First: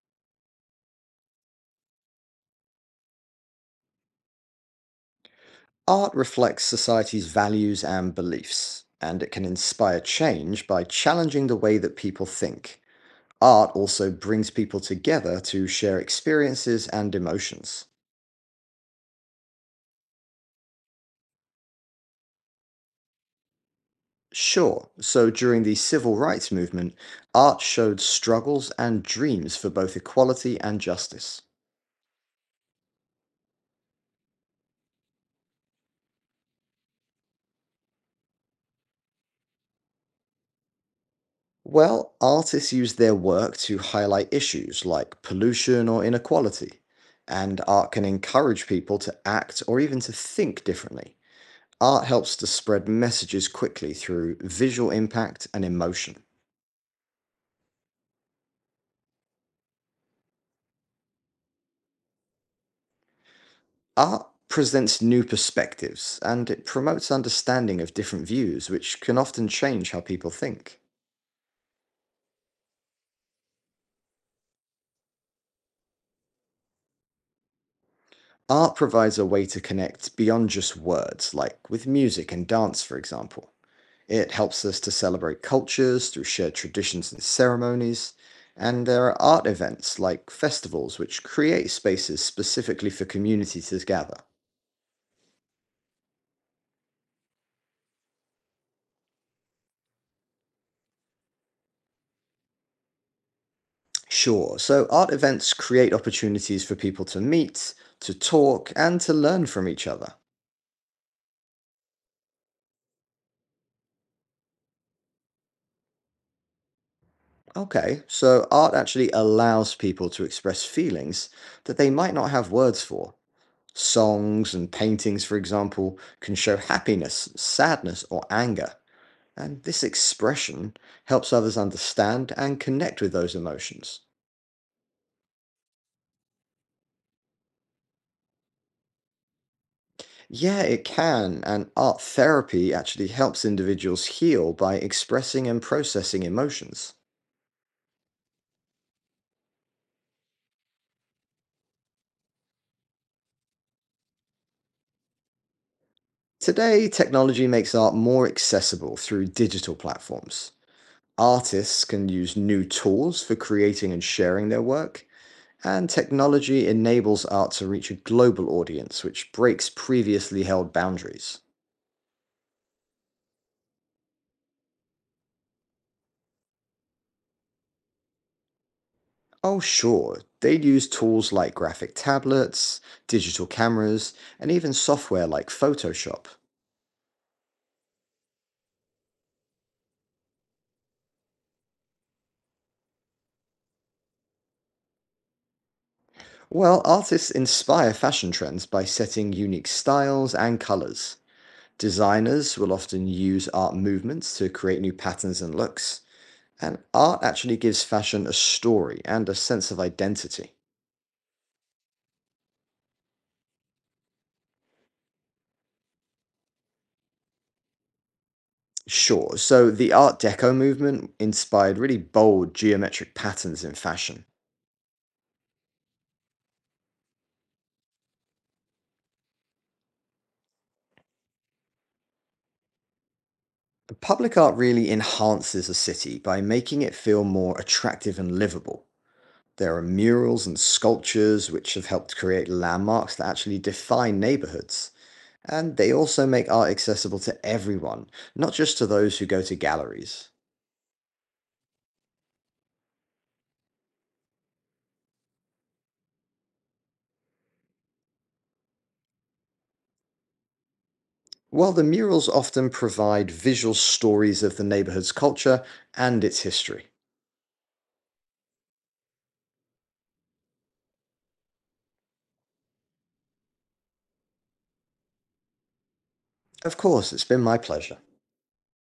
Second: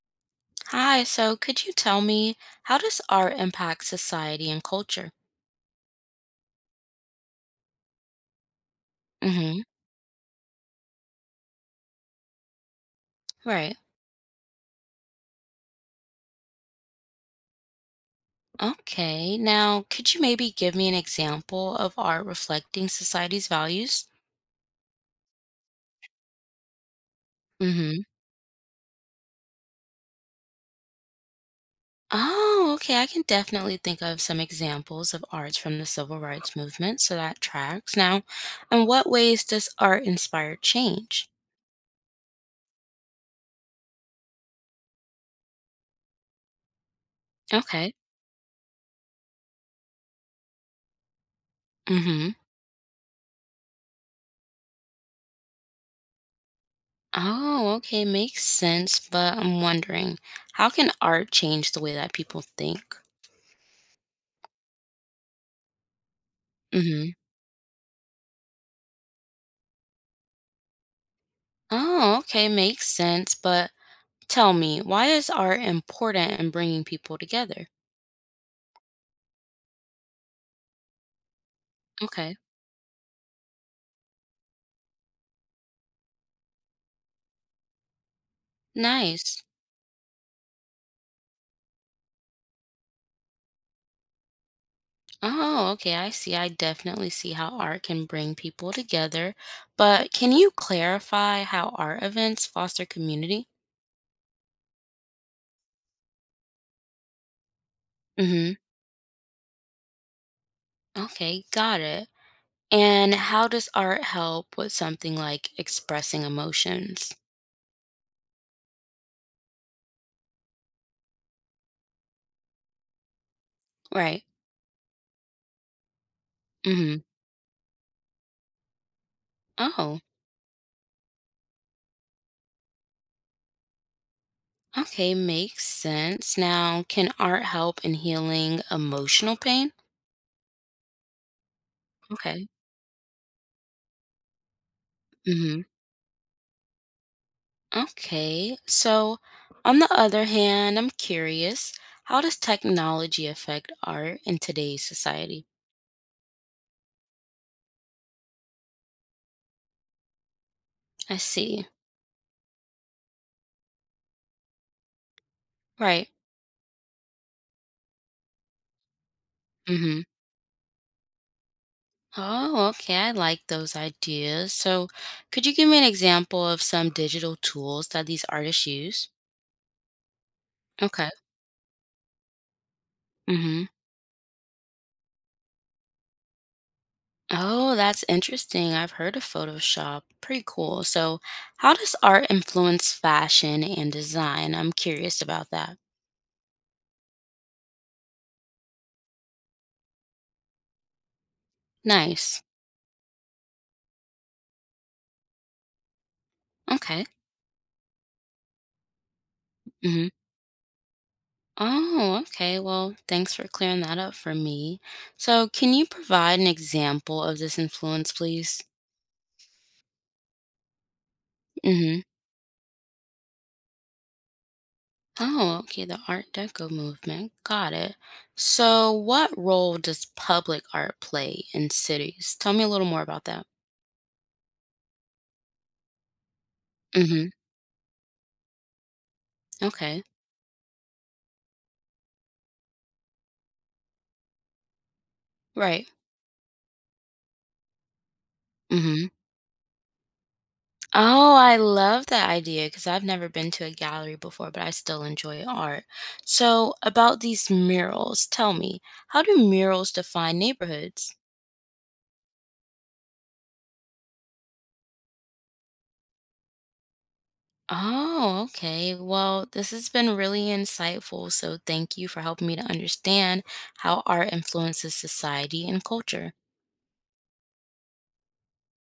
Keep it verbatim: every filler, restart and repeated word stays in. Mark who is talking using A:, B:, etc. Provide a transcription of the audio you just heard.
A: Hi, so could you tell me, how does art impact society and culture?
B: Art reflects society's values and beliefs, and it can
A: Mm-hmm.
B: inspire change by challenging the way that people think. Art
A: Right.
B: also brings people together to share experiences and emotions.
A: Okay. Now, could you maybe give me an example of art reflecting society's values?
B: Sure, so during the civil rights movement, art showed
A: Mm-hmm.
B: struggles and dreams for both equality and justice.
A: Oh, okay. I can definitely think of some examples of arts from the civil rights movement, so that tracks. Now, in what ways does art inspire change?
B: Well, artists use their work to highlight issues like pollution or inequality, and art
A: Okay.
B: can encourage people to act or even to think differently. Art helps
A: Mm-hmm.
B: to spread messages quickly through visual impact and emotion.
A: Oh, okay. Makes sense, but I'm wondering, how can art change the way that people think?
B: Art presents new perspectives and it promotes understanding of different views, which can often change how people think.
A: Oh, okay, makes sense. But tell me, why is art important in bringing people together?
B: Art provides a way to connect beyond just words, like with music
A: Okay,
B: and dance, for example. It helps us to celebrate cultures through shared traditions and ceremonies. And there are
A: nice.
B: art events like festivals, which create spaces specifically for communities to gather.
A: Oh, okay, I see. I definitely see how art can bring people together. But can you clarify how art events foster community?
B: Sure. So art events create opportunities for people to meet, to
A: Mm-hmm.
B: talk, and to learn from each other.
A: Okay, got it. And how does art help with something like expressing emotions?
B: Okay. So art actually allows people to express feelings that they might not have words for.
A: Right.
B: Songs and paintings, for example, can show
A: Mm-hmm.
B: happiness, sadness, or anger. And this
A: Oh,
B: expression helps others understand and connect with those emotions.
A: okay, makes sense. Now, can art help in healing emotional pain?
B: Yeah, it can. And art
A: Okay.
B: therapy actually helps individuals heal by expressing and
A: hmm
B: processing emotions.
A: Okay. So, on the other hand, I'm curious, how does technology affect art in today's society?
B: Today, technology makes art more accessible through digital platforms.
A: I see.
B: Artists can use new tools for creating and sharing their work, and
A: Right.
B: technology enables art to reach a global audience, which breaks
A: hmm
B: previously held boundaries.
A: Oh, okay. I like those ideas. So, could you give me an example of some digital tools that these artists use?
B: Oh, sure, they use
A: Okay.
B: tools like graphic tablets, digital
A: hmm
B: cameras, and even software like Photoshop.
A: Oh, that's interesting. I've heard of Photoshop. Pretty cool. So, how does art influence fashion and design? I'm curious about that.
B: Well, artists inspire fashion trends by setting unique styles and colors.
A: Nice.
B: Designers will often use art movements to create new patterns and looks, and
A: Okay.
B: art actually gives fashion a story and a sense of
A: hmm
B: identity.
A: Oh, okay. Well, thanks for clearing that up for me. So, can you provide an example of this influence, please?
B: Sure, so the Art Deco movement inspired really
A: hmm
B: bold geometric patterns in fashion.
A: Oh, okay. The Art Deco movement. Got it. So, what role does public art play in cities? Tell me a little more about that.
B: But public art really enhances a city by making it feel
A: hmm
B: more attractive and livable. There are
A: Okay.
B: murals and sculptures which have helped create landmarks that actually define neighborhoods. And
A: Right.
B: they also make art accessible to everyone, not just to
A: hmm
B: those who go to galleries.
A: Oh, I love that idea because I've never been to a gallery before, but I still enjoy art. So, about these murals, tell me, how do murals define neighborhoods?
B: While the murals often provide visual stories of the neighborhood's culture and its history.
A: Oh, okay. Well, this has been really insightful. So, thank you for helping me to understand how art influences society and culture.
B: Of course, it's been my pleasure.